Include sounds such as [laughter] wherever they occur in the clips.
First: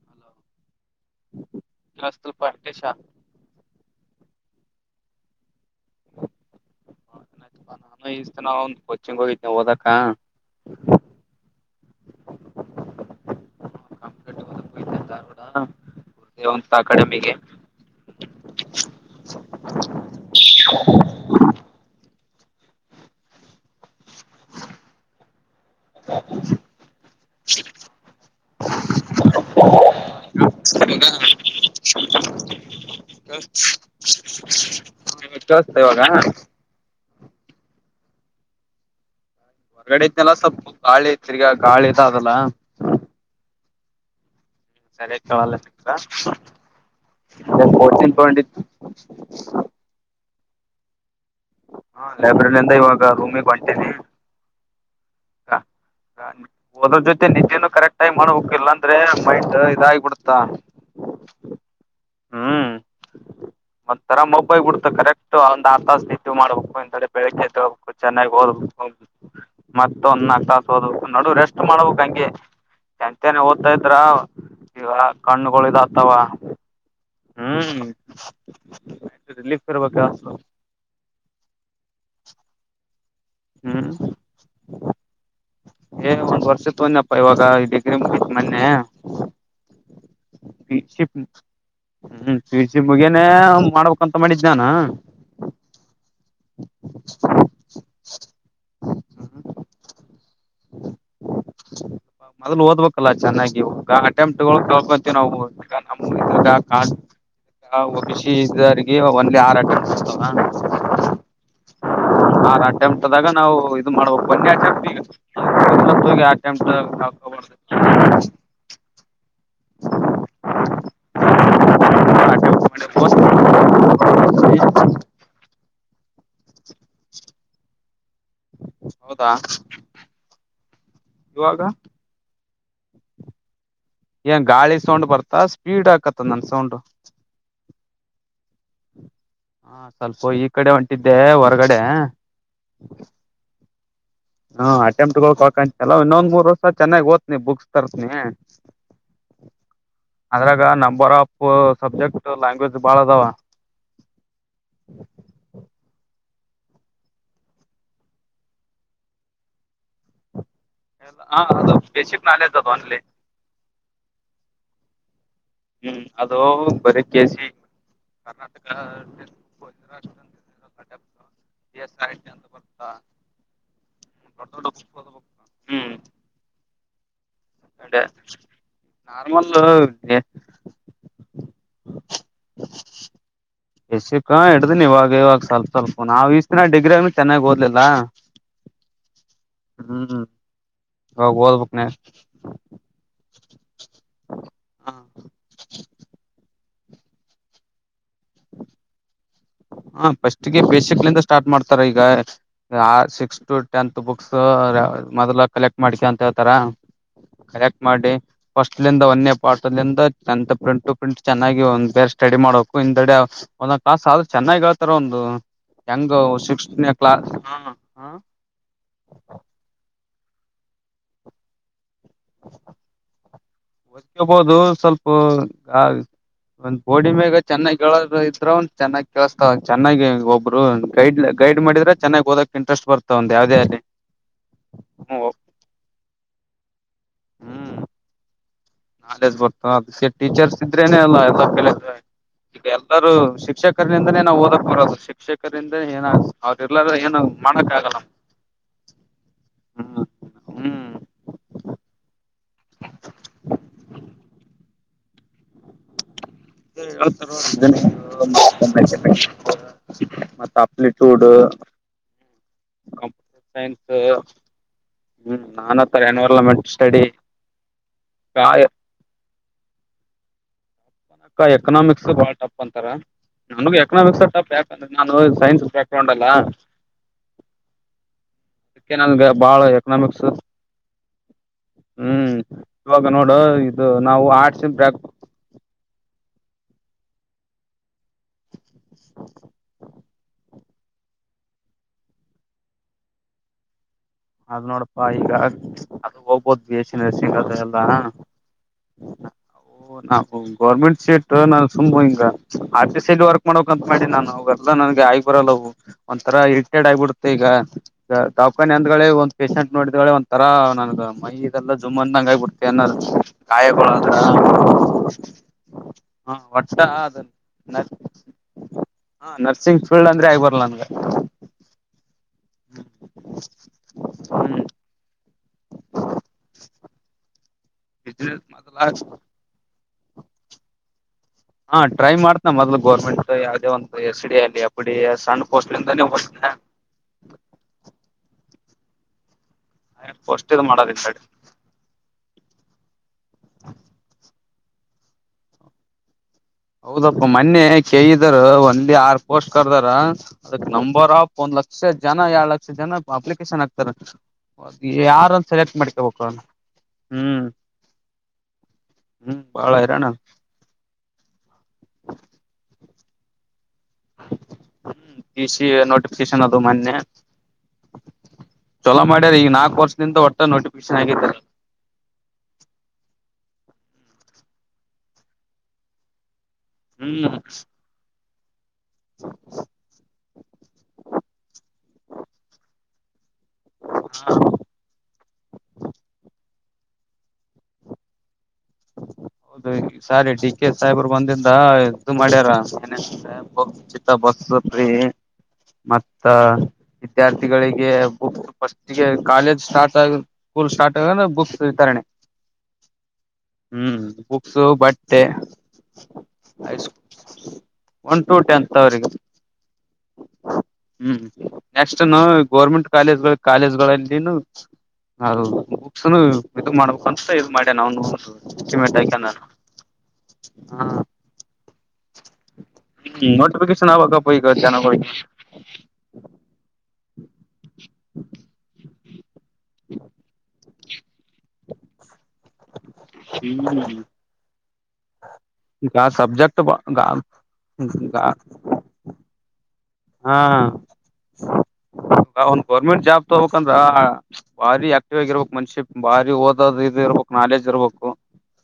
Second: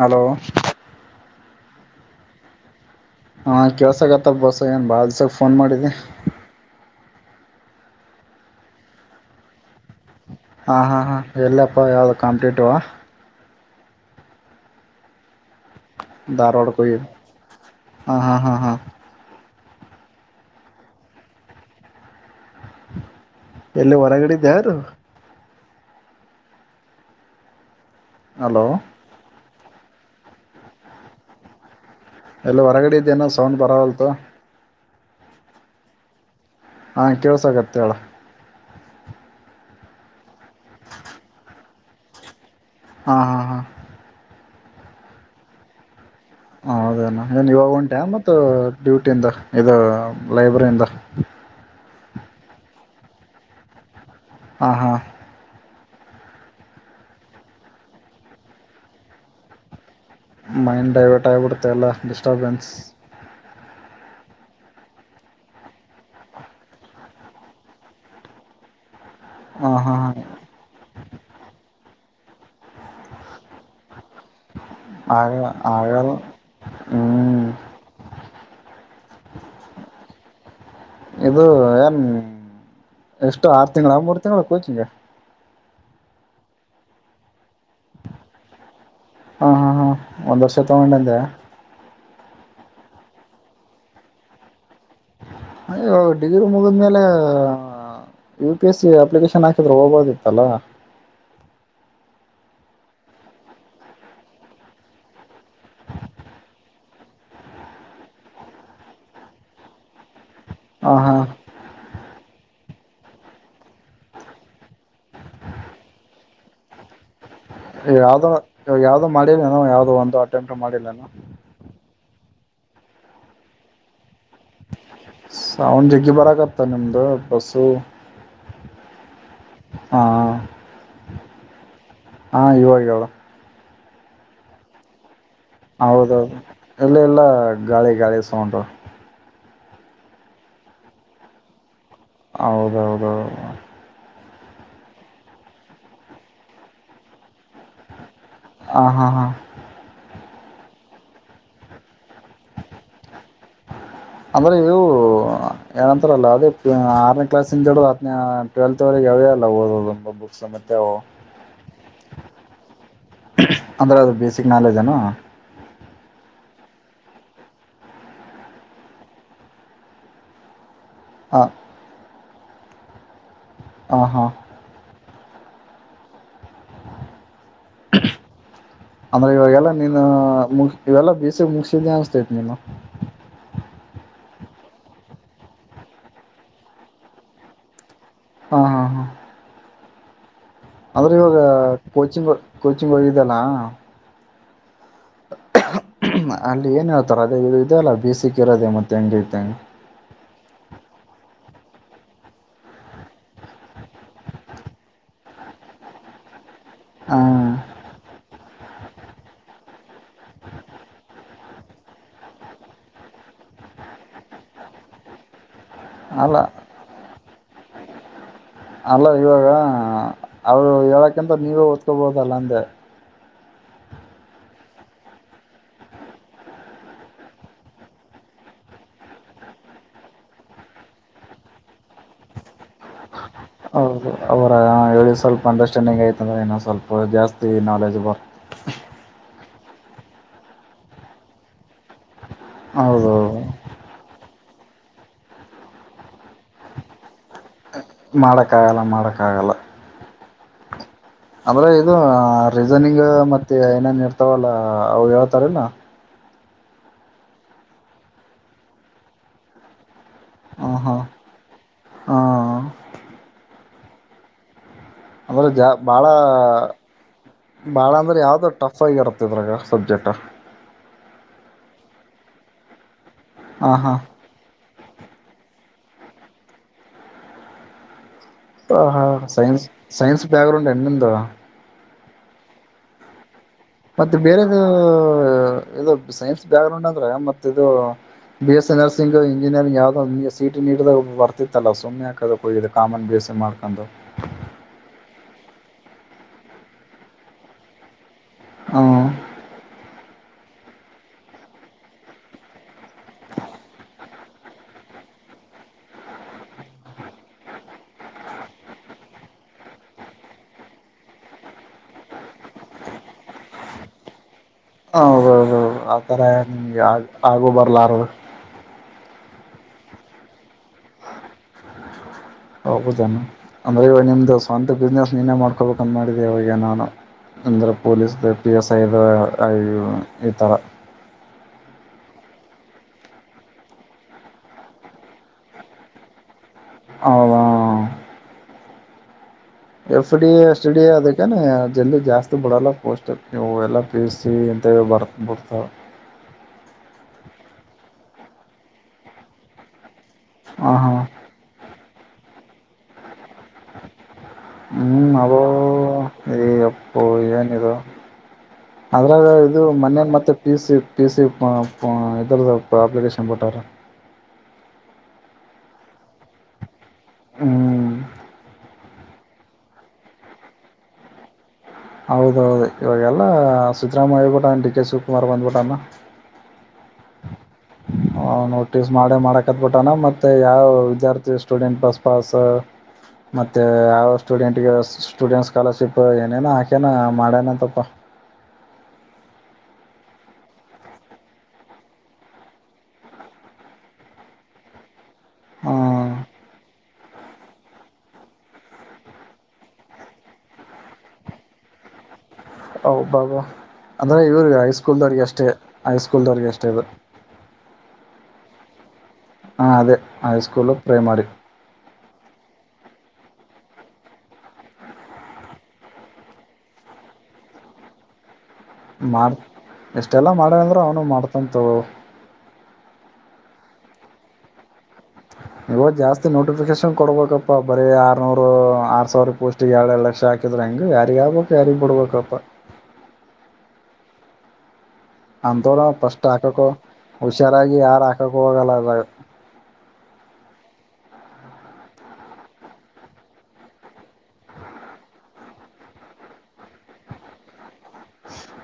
hello [unintelligible] ಹಾ ಕಳ್ಸಕತ್ತಪ್ಪ ಬಸ ಏನ್ ಬಾಳ ದಿವ್ಸಕ್ಕೆ ಫೋನ್ ಮಾಡಿದ್ದಿ ನಾನು ಇಷ್ಟ ನ ಒಂದ್ ಕೊಚ್ಚಿಂಗ ಹೋಗಿದ್ವು ಓದಕ್ಕ ಹಾ ಹಾ ಹಾ ಎಲ್ಲಪ್ಪ ಯಾವ್ದ ಕಂಪ್ಲೀಟವಾ ಕಂಪ್ಲೀಟ್ ಓದಕ್ ಹೋಗಿದ್ದೆ ಧಾರವಾಡ ದಾರಡ ಒಂದು ಕು ಅಕಾಡೆಮಿಗೆ ಹಾ ಹಾ ಹಾ ಹಾ [inaudible] ಎಲ್ಲಿ ಹೊರಗಡೆದ್ದ ಯಾರು [inaudible] ಹಲೋ ಹ ಎಲ್ಲಿ ಹೊರಗಡೆ ಇದೇನೋ ಸೌಂಡ್ ಬರವಲ್ತು ಕೇಳಸ್ತ ಇವಾಗ ನಾ ಕೆಳಸಗತ್ಯ ಆಳ ಹೊರ್ಗಡೆ ಇದಐನಲ್ಲ ಸ್ವಲ್ಪ ಗಾಳಿ ಐ ತಿರ್ಗ ಗಾಳಿ ಅದಲ್ಲ ಹಾ ಹಾ ಹಾ ಸರಿಯ ಕವಲ್ಲ ಸಿಕ್ ಹ ಅದೇನ ನ್ ಇವಾಗ ಒಂಟ ಮ ತಗೊಂಡಿದ್ದು ಡ್ಯೂಟಿದ ಇ ಲೈಬ್ರರಿ ಎಂದ ಹಾ ಲೈಬ್ರರಿ ಅಂದ ಇವಾಗ ರೂಮಿಗ್ ಬಂತನಿ ಹಾ ಹಾ ೋದ್ರ ಜೊತೆ ನಿಜೆನುೂ ಕರೆಕ್ಟ್ ಟೈಮ್ ಮಾಡ ಹೋಗಕ್ಕಿಲ್ಲ ಅಂದ್ರೆ ಮೈಟ್ ಇದಾಗಬಿಡ್ತ ಮೈಂಡ್ ಡೈವರ್ಟ್ ಆಗಿಬಿಡ್ತ ಎಲ್ಲ ಡಿಸ್ಟರ್ಬೆನ್ಸ್ ಒಂತರ ಮೊಬೈಲ್ ಬಿಡ್ತು ಕರೆಕ್ಟ್ ಒಂದ್ ಆ ತಸ್ ಮಾಡ್ಬೇಕು ಇಂತಥಡೆ ಬೆಳಗ್ಗಬೇಕು ಚೆನ್ನಾಗಿ ಹಓದ್ಬೇಕು ಹಾ ಹಾಂ ಹಾಂ ಮತ್ತ ಹಾಂ ಒಂದ ನಾಕ್ ತಾಸ ಓದ್ಕ್ು ನಡು ರೆಸ್ಟ್ ಮಾಡ್ಬೇಕಕ್ ಹಂಗೆ ಎಂತನೆ ಓದ್ತಾ ಇದ್ರ ಈ ಆಗ ಆಗಲ್ಲ ಕಣ್ಣುಗಳಳಿದತವಾ ಹ್ಞೂ ಹ್ಮ್ ರಿಲೀಫ್ ಬರಬೇಕ ಇದು ಏನ್ ಎಷ್ಟು ಆರು ಹ್ಮ್ ತಿಂಗಳು ಮೂರು ತಿಂಳ ಕೋಚಿಗೆ ಏ ಒಂದ್ ವರ್ಷತ್ ಒನ್ಪ್ಪ ಇವಾಗ ಡಿಗ್ರಿ ಮುತಿ ಮೊನ್ನೆ ಒಂದಂದು ವರ್ಷ ತ ಮೊಂಡಿಂದ ವಿಸಿ ಮುಗೇನೇ ಮಾಡ್ಬೇಕಂತ ಮಾಡಿದ್ದ ನಾನ ವಾಗ ಡಿಗ್ರಿ ಮುಗಿದ್ಮೇಲೆ ಯು ಪಿ ಎಸ್ಸ ಅಪ್ಲಿಕೇಶನ್ ಹಾಕಿದ್ರೆ ಹೋಗೋದಿತ್ತಲ್ಲ ಮೊದ್ಲು ಓದ್ಬೇಕಲ್ಲ ಚೆನ್ನಾಗಿ ಅಟೆಂಪ್ಟ್ಗಳುಕಳ್ಕಂತವಿ ನಾವು ಈ ನ ಕ ಹಷರಿಗೆ ಒಂದ್ ಆರಾಟ ಮಾಡ್ತವ ಹ ಹಾ ಹ ರ ಒಂದೇ ಅಟೆಂಟ್ಗ ನಾವು ಇದು ಮಾಡ್ಬೇಕ ಬನ್ಯ ಅಟೆಂ ಈಗಂ ಹಾಕೋಬಾರ್ದು ಯಾವವು್ದೋ ಯಾವವು್ದು ಮಾಡಿಲ್ಲನ ಯಾವ್ದೋ ಒಂದು ಅಟೆಂ ಮಾಡಿಲ್ಲನ [unintelligible] ಅವೌಂಡ ಜಿಗ್ಗಿ ಬರಕತ್ತ ನಿಮ್ದು ಬಸ್ಸು ಹೌದಾ ಹಾ ಯುವಾಗ ಹಾಂ ಇವಾಗಳು ಏನ್ ಗಾಳಿ ಸೌಂಡ್ಬರ್ತ ಹೌದೌದು ಎಲ್ಲ ಎಲ್ಲಾ ಗಾಳಿ ಗಾಳಿ ಸೌಂಡರು ಹಾ ಸ್ವಲ್ಪ ಈ ಕಡೆ ಹೊಂಟಿದ್ದೆ ಹೊರಗಡೆ ಹೌದೌದೌ ಹಾ ಅಟೆಂಪ್ಟ್ಕ್ ಹಕಂತಲ್ಲ ಇನ್ನೊಂದ್ ಮೂರ್ ವರ್ಷ ಚೆನ್ನಾಗಿ ಓ್ನಿ ಬುಕ್ಸ್ ತರ್ತನಿ ಹಾ ಹಾ ಹಾ ಅದ್ರಾಗ ನಂಬರ್ ಆಫ್ ಸಬ್ಜೆಕ್ಟ್ ಲ್ಯಾಂಗ್ವೇಜ್ ಬಾಳ ಅದಾವ ಅಂದ್ರೆ ಇವು ಏನಂತಾರಲ್ಲ ಅದೇ ಆರನೇ ಕ್ಲಾಸ್ದಡುದು ಹನೇ ಟ್ವೆಲ್ತ್ವರೆಗೆ ಯಾವದೇ ಅಲ್ಲ ಓದೋದಂದ ಬಬ ಹ ಅದು ಬೇಸಿಕ್ ನಾಲೇಜ್ ಅದು ಒನ್ಲ್ಲಿ ಅಂದ್ರೆ ಅದ ಬೇಸಿಕ್ ನಾಲೆಜ್ನ ಹ್ಮ್ ಅದೋ ಬರ ಕೆೇಸಿ ಕರ್ನಾಟಕ ವಜ್ರಾಷ್ಟ ಹಾ ದೊಡ್ಡ ಹಾ ದೊಡ್ಡ ಹ್ಮ್ ಅದೇ ಆಮೇಲೆ ಇವಾಗೆಲ್ಲ ನೀನು ಮುಗಿಸಿ ಇವೆಲ್ಲ ಪಿ ಸಿ ಮುಗಿಸಿದು ಅನಿಸ್ತಾತೈತೆ ನೀನು ಎಸಕ್ಕ ಇಡ್ದಿನಿ ಇವಾಗ ಇವಾಗ ಸ್ವಲ್ಪ ಸ್ವಲ್ಪ ನಾಾವವು್ಿನ ಡಿ್ರ ಆಗ ಚನ್ನಾಗ್ಓದಲಿಲ್ಲ ಹಾ ಹಾ ಹಾ ಹ್ಮ್ ಹ್ಮ್ ಆದ್ರೆ ಇವಾಗ ಕೋಚಿಂಗ್ ಕೋಚಿಂಗ್ ಹೋಗಿದಲ್ಲ ನೆಕ್ಸ್ಟ್ [unintelligible] ಅಲ್ಲಿ ಏನು ಹೇಳ್ತಾರೆ ಅದೇ ಇ ಇದೆ ಅಲ್ಲ ಬಸಕ್ ಇರೋದೆ ಮತ್ತುತ್ತ ಹೆಂೈಐತೆ ಹೆಂಗೆ ಹ ಫಸ್ಟ್ಗೆ ಬೇಸಿಕ್ಲಿಂದ ಸ್ಟಾರ್ಟ್ ಮಾಡ್ತಾರ ಈಗ ಸಿಕ್ಸ್ ಟೆಂತ್ ಬುಕ್ಸ್ ಮೊದಲ ಕಲೆಕ್ಟ್ ಮಾಡ್ಸ ಅಂತ ಹೇತಾರ ಹಾ ಮಾಡಿ ಫಸ್ಟ್ಂದ ಒಂದೇ ಪಾರ್ಟಿಂದ ಎಂತ ಪ್ರಿಂಟ್ ಟು ಪ್ರಿಂಟ್ ಚೆನ್ನಾಗಿ ಒಂದ್ ಬೆಸ್ಟ್ ಸ್ಟಡಿ ಮಾಡಬೇಕು [unintelligible] ಚೆನ್ನಾಗಿ ಹೇಳ್ತಾರ ಒಂದು ಹೆಂಗೊ ಅಲ್ಲ ಸಿಕ್ಸನೇ ಕ್ಲಾಸ್ ಅಲ್ಲ ಇವಾಗ ಅವರು ಹೇಳಕ್ಕಿಂತ ನೀವೇ ಓದ್ಕೋಬಹುದಲ್ಲ ಅಂದೆ ಓದ್ಕೊಬಹುದು ಸ್ವಲ್ಪ ಒಂದ್ ಬೋಡಿ ಮೇಗ ಚೆನ್ನಾಗಿ ಹೇಳೋರು ಇದ್ರ ಒಂದ ಚೆನ್ನಾಗಿ ಕೇಳಸ್ತಾವ ಚೆನ್ನಾಗಿ ಒಬ್ರು ಗೈಡ್ ಲೈನ್ ಗೈಡ್ ಮಾಡಿದ್ರೆ ಚೆನ್ನಾಗಿ ಓದಕ್ ಇಂಟರೆಸ್ಟ್ ಬರ್ತಾವಂದ್ ಯಾವ್ದ ಆಗ್ಲಿ ಹೌದು ಅವರ ಹೇಳಿ ಸ್ವಲ್ಪ ಅಂಡರ್ಸ್ಟ್ಯಾಂಡಿಂಗ್ ಐತಂದ ಸ್ವಲ್ಪ ಜಾಸ್ತಿ ಹ್ಮ್ ನಾಲೆಜ್ ಬರ್ತಾವ ನಾಲೆಜ್ ಬರ್ತವಾ ಅದಕ್ಕೆ ಟೀಚರ್ಸ್ ಇದ್ರೇನೆ ಅಲ್ಲ ಎಲ್ಲ ಕಲಿಯಕ್ಕ ಈಗ ಹೌದು ಎಲ್ಲರೂ ಶಿಕ್ಷಕ ಶಿಕ್ಷಕರರಿಂದಾನೆ ನಾ ಓದಕ್ ಬರೋದು ಶಿಕ್ಷಕರಿಂದನ ಏನ ಅವ್ರಲ್ಲಾರ ಏನ ಮಾಡಕ್ ಆಗಲ್ಲ ಮಾಡಕ್ಕ ಆಗಲ್ಲ ಮಾಡಕ್ಕ ಆಗಲ್ಲ ಹ್ಮ್ ಅಂದ್ರೆ ಇದು ರೀಸನಿಂಗ್ ಮತ್ತೆ ಏನೇನ್ ಇರ್ತಾವಲ್ಲ ಅ ಹೇಳ್ತಾರಲ್ಲ ಹಾ ಹೇಳ್ತಾರೆ [unintelligible] ಮತ್ತ ಹ ಹಾ ಅಪ್ಲಿಟ್ಯೂಡ್ ಹ ಕಂಪ್ಯೂಟರ್ ಸೈನ್ಸ್ ಹ್ಮ್ ಅವೆಲ್ಲ ಜಾ ನಾನಾ ತರ ಬಾಳ ಎನ್ವೈರನ್ಮೆಂಟ್ ಸ್ಟಡಿ ಬಾಳ ಅಂದ್ರೆ ಯಾವ್ದೋ ಟಫ್ ಆಗಿಇರುತ ಇದ್ರಾಗ ಸಬ್ಜೆಕ್ಟ್ ಅ ಎಕನಾಮಿಕ್ಸ್ ಬಾಳ್ ಟಪ್ ಅಂತಾರ ಹ ನನ್ಗೆ ಹಾ ಎಕನಾಮಿಕ್ಸ್ ಟಪ್ ಯಾಕಂದ್ರೆ ನಮಗೆ ಸೈನ್ಸ್ ಬ್ಯಾಕ್ ಗ್ರೌಂಡ್ ಅಲ್ಲ ಹ ಅದಕ್ಕೆ ಹಾ ನನ್ಗೆ ಬಾಳ science science economics back ground ಏನು ನಿಂದು ಹ್ಮ್ ಇವಾಗ ನೋಡು ಇದು ಮತ್ತೆ ನಾವು ಬೇರೆದು ಆರ್ಟ್ಸ್ ಬ್ಯಾಕ್ ಎಲ್ಲಾ ಸೈನ್ಸ್ ಬ್ಯಾಕ್ ಗ್ರೌಂಡ್ ಅಂದ್ರೆ ಮತ್ತ ಇದು B S A nursing engineering ಯಾವ್ದೋ ಸೀಟ್ ಸಿಇತಿ ನೀಟ್ ಆದಾಗ ಬರ್ತಿತ್ತಲ್ಲ ಸುಮ್ಮನೆ ಯಾಕೆ ಅದುಕ್ಕೆ ಹೋಗಿದೀಯ ಕಾಮನ್ ಬಿ ಎಸ್ ಸಿ ಮಾಡ್ಕೊಂಡು ಅದ್ ನೋಡಪ್ಪಾ ಈಗ ಅದು ಹೋಗ್ಬೋದ್ ಬಿ ಎಸ್ ಸಿ ನರ್ಸಿಂಗ್ ಅಲ್ಲಿ ಎಲ್ಲಾ ಹ ಓ ನಾವು ಗೌರ್ಮೆಂಟ್ ಸೀಟ್ ನಾನು ಸುಮ್ಮ್ ಹಿಂಗ ಆರ್ಟಿ ಸೈಡ್ ವರ್ಕ್ ಮಾಡಕಂತ ಮಾಡಿ ನಾನು ಹೋಗ ನನ್ಗೆ ಆಗಿ ಬರಲ್ಲ ಒಂಥರ ಇರಿಟೇಡ್ ಆಗಿಬಿಡುತ್ತೆ ಈಗ ಟಾಪ್ ಫೈನಾನ್ಸ್ ಒಂದ್ ಪೇಶೆಂಟ್ ನೋಡಿದಳೆ ಒಂದ ತರಾ ನನ್ ಮೈದೆಲ್ಲ ಜುಮ್ ಅ ಹಂಗಾಗಿ ಬಿಡ್ತತೆ ಅನ್ನೋ ಗಾಯಗಳು ಹೌ ಹ ಹೌದೌದೌದು ಆತರ ಒಟ್ಟ ನಿಮ್ಗೆ ಆಗು ಬರ್ಲಾರದು ಹಾ ನರ್ಸಿಂಗ್ ಫೀಲ್ಡ್ ಅಂದ್ರೆ ಆಗ್ ಬರಲ್ಲ ನನ್ಗೆ ಹೌದೇನು ಅಂದ್ರೆ ಇವ ನಿಮ್ದು ಹ್ಮ್ ಸ್ವಂತ ಬಿಸ್ನೆಸ್ ನೀನ್ನೇ ಮಾಡ್ಕೋಬೇಕಂತ ಮಾಡಿದೆ ಇವಾಗ ನಾನು ಅಂದ್ರೆ ಪೊಲೀಸ್ ಬಿಸ್ನೆಸ್ ಪಿ ಎಸ್ ಅದು ಮೊದಲ ಈತಾರಾ ಹಾ ಟ್ರೈ ಮಾಡ್ತನ ಮೊದ್ಲು ಗೋರ್ಮೆಂಟ್ ಯಾವ್ದೇ ಒಂತ ಎಸ್ ಡಿ ಆಗ್ಲಿ ಎಫ್ ಡಿ ಎ ಆಗ್ಲಿ ಸಣ್ಣ ಪೋಸ್ಟ್ ಯಿಂದಾನೆ ಹೋಗ್ತನ ಹೌದ ಎಫ್ ಡಿ ಎ ಪೋಸ್ಟ್ ಇದ್ ಸ್ಟಡಿ ಮಾಡದ ಈ ಕಡೆ ಅದಕ್ಕಾನ ಎಲ್ಲು ಜಾಸ್ತಿ ಇ ಬಿಡಲ್ಲ ಪೋಸ್ಟ್ ನೀವು ಎಲ್ಲ ಪಿ ಎಸ್ ಸಿ ಇ ಬರ್ ಬಿಡ್ತಾವ ಹೌದಪ್ಪ ಮೊನ್ನೆ ಕೇಿದಾರ ಒಂದಲಿ ಆರ್ ಪೋಸ್ಟ್ ಕರ್ದಾರ ಅದಕ್ ಹಾ ಹಾ ನಂಬರ್ ಆಫ್ ಒಂದ್ ಲಕ್ಷ ಜನ ಎರಡು ಲಕ್ಷ ಜನ ಅಪ್ಲಿಕೇಶನ್ ಆಕ್ತಾರೆ ಹ್ಮ್ ಅವೋ ಯಪ್ಪಾ ಹ್ಮ್ ಏನಿದು ಅದ್ರಾಗ ಹ್ಮ್ ಇದು ಬಾಳ ಹೈರಾಣ ಮನ ಮತ್ತೆ ಪಿ ಸಿ ಪಿ ಸಿ ಪಾ ಪಾ ಇದರದ ಅಪ್ಲಿಕೇಶನ್ ಬಿಟ್ಟರ ಪಿ ಸಿ ಎ ನೋಟಿಫಿಕೇಶನ್ ಅದು ಮೊನ್ನೆ ಹ್ಮ್ ಚೊಲೋ ಮಾಡ್ಯಾರ ಈಗ ನಾಕು ವರ್ಷದಿಂದ ಒಟ್ಟ ನೋಟಿಫಿಕೇಶನ್ ಆಗಿದಿದ್ದಾರೆ ಹೌದೌದು ಇವಾಗೆಲ್ಲ ಸಿದ್ದರಾಮಯ್ಯ ಏಳಿದು ಬಿಟ್ಟನ ಡಿ ಕೆ ಶಿವಕುಮಾರ್ ಬಂದ್ಬಿಟ್ಟಣ ಹ್ಮ್ ಹ ನೋಟಿಸ್ ಮಾಡೇ ಮಾಡಕತ್ ಬಿಿಟ್ಟಾನ ಮತ್ತೆ ಯಾವ ವಿದ್ಯಾರ್ಥಿ ಸ್ಟೂಡೆಂಟ್ ಬಸ್ ಪಾಸ್ ಮತ್ತೆ ಯಾವ ಸ್ಟೂಡೆಂಟ್ ಸ್ಟೂಡೆಂಟ್ ಸ್ಕಾಲರ್ಶಿಪ್ ಏನೇ ಹಾಕಿ ಚನ ಮಾಡಣ ತಪ್ಪ ಹೌದು ಈ ಸಾರಿ ಡಿ ಕೆ ಸಾಹೇಬರ್ ಬಂದಿದ್ದ ಇದು ಮಾಡ್ಯಾರ ಏನ ಚಿತ್ತ ಬಕ್ತ ಪ ಹ್ಮ್ ಮತ್ತ ವಿದ್ಯಾರ್ಥಿಗಳಿಗೆ ಬುಕ್ ಫಸ್ಟ್ಗೆ ಕಾಲೇಜ್ ಸ್ಟಾರ್ಟ್ ಆಗ ಸ್ಕೂಲ್ ಸ್ಟಾರ್ಟ್ ಆಗ ಬುಕ್ಸ್ ವಿ ತರಣೆ ಬಾಬಾ ಹ್ಮ್ ಅಂದ್ರೆ ಇವ್ರಿಗೆ ಬುಕ್ಸ್ ಬಡ್ೆ ಹೈಸ್ಕೂಲ್ದವ್ರಿಗೆ ಅಷ್ಟೇ ಹೈಸ್ಕೂಲ್ದವ್ರಿಗೆ ಅಷ್ಟೇ ಇದು ಒನ್ ಟು ಟೆಂತ್ ಅವ್ರಿಗೆ ಹಾ ಅದೇ ಹಐ ಸ್ಕೂಲು ಪ್ರೈಮರಿ ನ ಗೋರ್ಮೆಂಟ್ ಕಾಲೇಜ್ ಕಾಲೇಜ್ಗಳಲ್ಲಿ ಹೌದು ಬುಕ್ಸ್ನು ಇದ ಮಾಡ್ಬೇಕಂತ ಇದ ಮಾಡ್ಯ ನ ಅವನು ಮಾಡ ಎಷ್ಟೆಲ್ಲ ಮಾಡ ಅಂದ್ರರು ಅವನು ಮಾಡ್ತಂತ ಗೆ ಸನ ಬಾಗಪ್ಪಪ ಈಗ ಜ ಕೊ ಇವಾಗ ಜಾಸ್ತಿ ನೋಟಿಫಿಕೇಶನ್ ಕೊಡ್ಬೇಕಪ್ಪಾ ಬರೀ ಆರ್ನೂರು ಆರ್ ಸಾವಿರ ಪೋಸ್ಟ್ ಎಳ ಎ ಲಕ್ಷ ಹಾಕಿದ್ರೆ ಹಂಗ ಯಾರಿಗ್ ಆಗ್ಬೇಕು ಯಾರಿಗ್ ಬಿಡ್ಬೇಕಪ್ಪ ಹ್ಮ್ ಅಂಥವ್ರ ಈ ಗ ಫಸ್ಟ್ ಸಬ್ಜೆಕ್ಟ್ ಹಾಕಕ್ಕೋ ಬ ಹುಷಾರಾಗಿ ಯಾರು ಹಾಕಕ್ಕೆ ಹೋಗಲ್ಲ ಅದಾಗ ಹಾ ಒಂದ ಗೌರ್ಮೆಂಟ್ ಜಾಬ್ ತಗೋಕ್ಂದ್ರ ಬಾರಿ ಆಕ್ಟಿವ್ ಆಗಿರ್ಬಕ್ ಮನುಷಿ ಬಾರಿ ಓದೋದ ಇರ್ಬೇಕು ನಾಲೇಜ್ ಇರ್ಬೇಕು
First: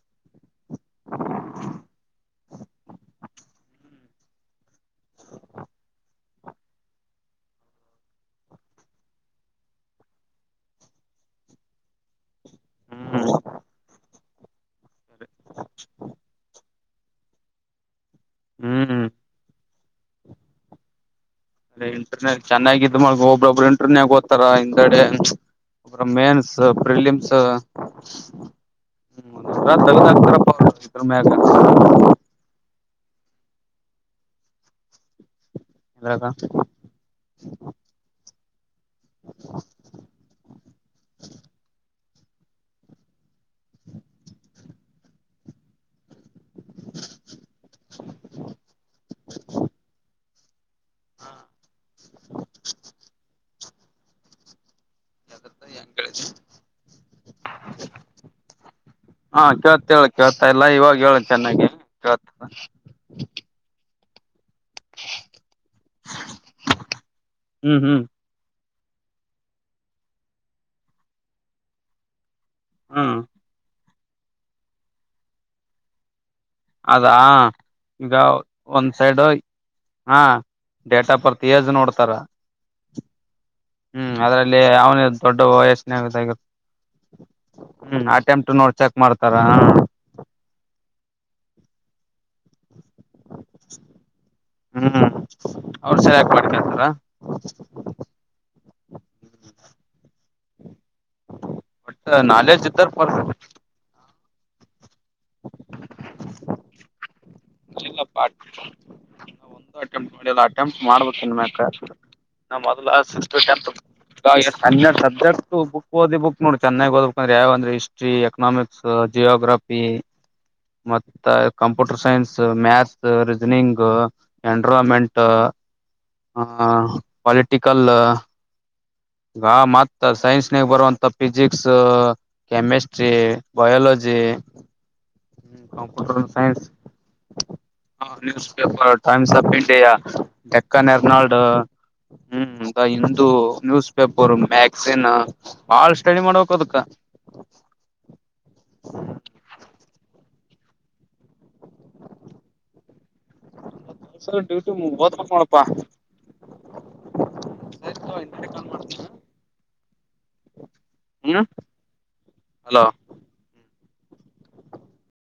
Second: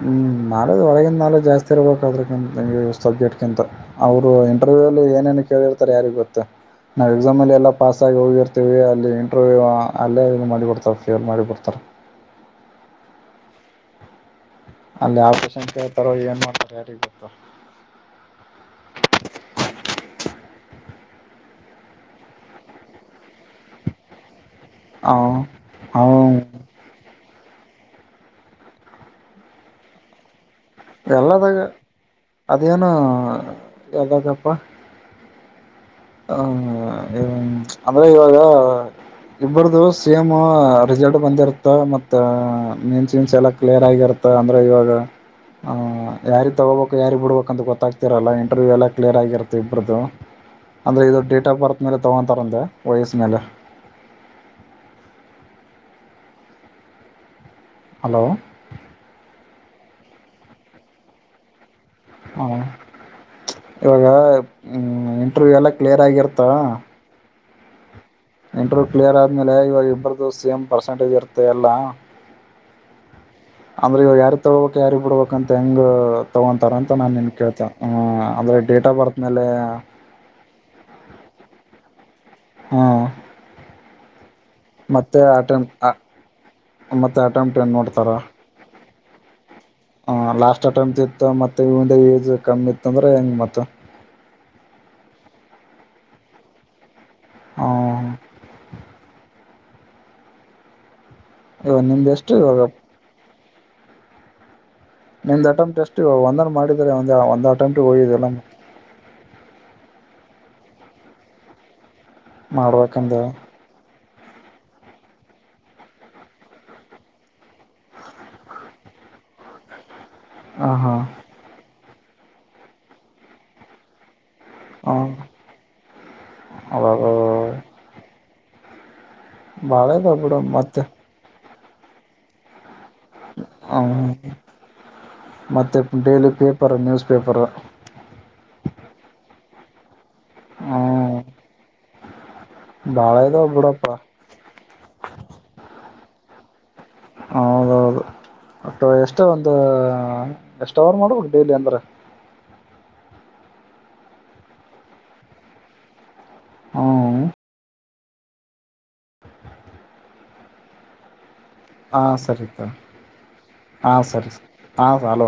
ಹ್ಞೂ ನಾಲೆಜ್ ಒಳಗಿನ ನಾಲೆಜ್ ಜಾಸ್ತಿ ಇರಬೇಕಾದ್ರಿಂತ ಸಬ್ಜೆಕ್ಟ್ಗಿಂತ ಅವರು ಇಂಟರ್ವ್ಯೂ ಏನೇನು ಕೇಳಿರ್ತಾರೆ ಯಾರಿಗ ಗೊತ್ತು ನಾವ್ ಎಕ್ಸಾಮ್ ಅಲ್ಲಿ ಎಲ್ಲ ಪಾಸ್ ಆಗಿ ಹೋಗಿರ್ತಿೀವಿ ಅಲ್ಲಿ ಇಂಟರ್ವ್ಯ ಅಲ್ಲೇ ಮಾಡಿಬಿಡ್ತಾರೆ ಫೇಲ್ ಮಾಡಿಬಿಡ್ತಾರ ಹ್ಮ್ ಅಲ್ಲಿ ಆಪರೇಷನ್ ಕೇಳ್ತಾರೋ ಏನ್ ಮಾಡೋಡ್ತಾರ ಯಾರಿಗ್ ಗೊತ್ತು ಹ್ಮ್ ಹ್ಮ್ ಅ ಇಂಟರ್ನೆಟ್ ಚೆನ್ನಾಗಿದ ಮಳಗ ಒಬ್ಬೊಬ್ರು ಇಂಟರ್ನೆೇ ಗ ರ ಹಿಂದೆಡೆ ಅವ ಒರ ಅವ ಮೇನ್ಸ್ ಪ್ರಿಲಿಮ್ಸ್ ್ಮ ರತ್ ನರ ಎಲ್ಲದಾಗ ಅದೇನು ಯ್ದಾಗಪ್ಪ ಇದ್ರಾಗ ಹ್ಮ ಅಂದ್ರೆ ಇವಾಗ ಇಬರದು ಸೇಮ್ ರಿಸಲ್ಟ್ ಬಂದಿರುತ್ತ ಮತ್ ತ್ತ ಮೀನ್ಸ್ೀನ್ಸ್ ಎಲ್ಲ ಕ್ಲಿಯರ್ ಆಗಿರತ್ತ ಅಂದ್ರೆ ಇವಾಗ ಯಾರಿಗೆ ತೊಗೋಬೇಕು ಯಾರಿಿಗೆ ಬಿಡ್ಬೇಕಂತ ಗೊತ್ತಾಗ್ತಿರಲ್ಲ ಇಂಟರ್ವ್ಯೂ ಎಲ್ಲ ಕ್ಲಿಯರ್ ಆಗಿರುತ್ತೆ ಇಬ್ರದ್ದು ಅಂದರೆ ಇದು ಡೇಟ್ ಆಫ್ ಬರ್ತ್ ಮೇಲೆ ತಗೊತಾರಂದೆ ವಯಸ್ಸ ಮೇಲೆ ಯದ ಎ ಕಡೆ ಹಲೋ ಹಾ ಕೇಳ್ತದ ಹೇಳ ಕೇಳ್ತಾಯಿಲ್ಲಾ ಇವಾಗ ಹೇಳ ಚೆನ್ನಾಗಿ ಕೇಳ್ತ ಹಾಂ, ಇವಾಗ ಇಂಟ್ರವ್ಯೂ ಎಲ್ಲ ಕ್ಲಿಯರ್ ಆಗಿರ್ತ್ತಾ ಹ್ಮ್ ಹ್ಮ್ ಇಂಟ್ರವ್ಯೂ ಕ್ಲಿಯರ್ ಆದಮೇಲೆ ಇವಾಗ ಇಬ್ಬರದು ಸೇಮ್ ಪರ್ಸೆಂಟೇಜ್ ಇರುತ್ತೆ ಎಲ್ಲ ಹಾ ಅಂದ್ರ ಇವ ಯಾರಿಗೆ ತೊಗೋಬೇಕು ಯಾರಿಗೆ ಬಿಡ್ಬೇಕಂತ ಹೆಂಗ ತಗೋಂತಾರ ಅಂತ ನಾನ್ ಅದಾ ನಿನ್ ಕೇಳ್ತ ಈಗ ಅಂದ್ರೆ ಡೇಟ್ ಒಂದ್ ಆಫ್ ಬರ್ತ್ ಸೈಡ್ ಮೇಲೆ ಹಾ ಡೇಟ್ ಆಫ್ ಬರ್ತ್ ಏಜ್ ನೋಡ್ತಾರಾ ಹಾಂ ಅದರಲ್ಲಿ ಅವನ ದೊಡ್ಡ ವಯಸ್ನೆಾಗಿ ಮತ್ತೆ ಅಟೆಂಪ್ಟ್ ಏನ್ ಹ್ಮ ಅಟೆಂಟ್ ನೋಡ್ಕ್ ಮಾಡ್ತಾರ ಹ ಲಾಸ್ಟ್ ಅಟೆಂ ಇತ್ತು ಮತ್ತೆ ಏಜ್ ಕಮ್ಮಿ ಇತ್ತಂದ್ರೆ ಹೆಂಗ ಮತ್ತ ಹ್ಮ್ ಅವ್ರ ಸೇಲ್ಕಟ ಮಾಡಕೆಂತಾರ ಇವಾಗ ಒಟ್ಟ ನಿಮ್ದ ಎಷ್ಟು ಇವಾಗ ನಾಲೇಜ್ ಇದ್ದರು ನಿಮ್ದ ಅಟೆಂಪ್ಟ ಎಷ್ಟು ಒಂದನ್ನು ಮಾಡಿದರೆ ಒಂದ ಒಂದ್ ಅಟೆಂಪ್ಟಗೆ ಇಲ್ಲಪ್ಪ ಹೋಗಿದೆಲ್ಲ ಒಂದು ಅಟೆಂಪ್ಟ ಮಾಡ ಟಂಪ್ಟ ಮಾಡ್ಬೇಕು ಇನ್ ಮ್ಯಾಕ ನಮ್ಮ ಮೊದಲ ಮಾಡ್ಬೇಕಂದ ಸಿಕ್ಸ ಟು ಹನ್ನೆರಡು ಸಬ್ಜೆಕ್ಟ್ ಬುಕ್ ಓದಿ ಬುಕ್ ನೋಡಿ ಚೆನ್ನಾಗಿ ಓದ್ಬೇಕುಂದ್ರ ಯಾವ ಅಂದ್ರೆ ಹಿಸ್ಟ್ರಿ ಎಕನಾಮಿಕ್ಸ್ ಸ ಜಿಯೋಗ್ರಾಫಿ ಹ ಹಾ ಮತ್ತ ಕಂಪ್ಯೂಟರ್ ಸೈನ್ಸ್ ಮ್ಯಾಥ್ಸ್ ರೀಜನಿಂಗ್ ಹ ಎನ್ರೋಮೆಂಟ್ ಅವಾಗ ಪೂಲಿಟಿಕಲ ಗಾ ಬಾಳ ಮತ್ತ ಇದಾವ ಬಿಡು ಸೈನ್ಸ್ನಗ್ ಮತ್ತೆ ಬರುವಂತ ಫಿಸಿಕ್ಸ್ ಕೆಮಿಸ್ಟ್ರಿ ಟಿ ಹ್ಮ ಬಯೋಲಜಿ ಮತ್ತೆ computer daily science paper news paper paper Times of India Deccan ಹ್ಮ್ ಎರ್ನಾಲ್ಡ್ ಹ್ಮ್ ದ ಬಾಳ ಹಿಂದು ಇದಾವ ಬಿಡಪ್ಪ ನ್ಯೂಸ್ ಅವ ಮ್ಯಾಕ್ಸಿನ್ ಬಾಳ ಸ್ಟಡಿ ಮಾಡ್ಬೇಕ ಅದಕ್ಕ ಹೌದೌದು ಒಟ್ಟ ಎಷ್ಟು ಒಂದು ಎಷ್ಟ ಅವರ್ ಮಾಡ್ಬೇಕ ಅಂದ್ರ ಡೈಲಿ ಅಂದ್ರೆ ಡ್ಯೂಟಿ ಓದಬೇಕ ನೋಡಪ್ಪ ಹ್ಮ ಹ್ಮ್ ಹಾ ಸರಿ ಸರಿ ಹಲೋ ಹ ಸರಿ ಹ ಅಲೋ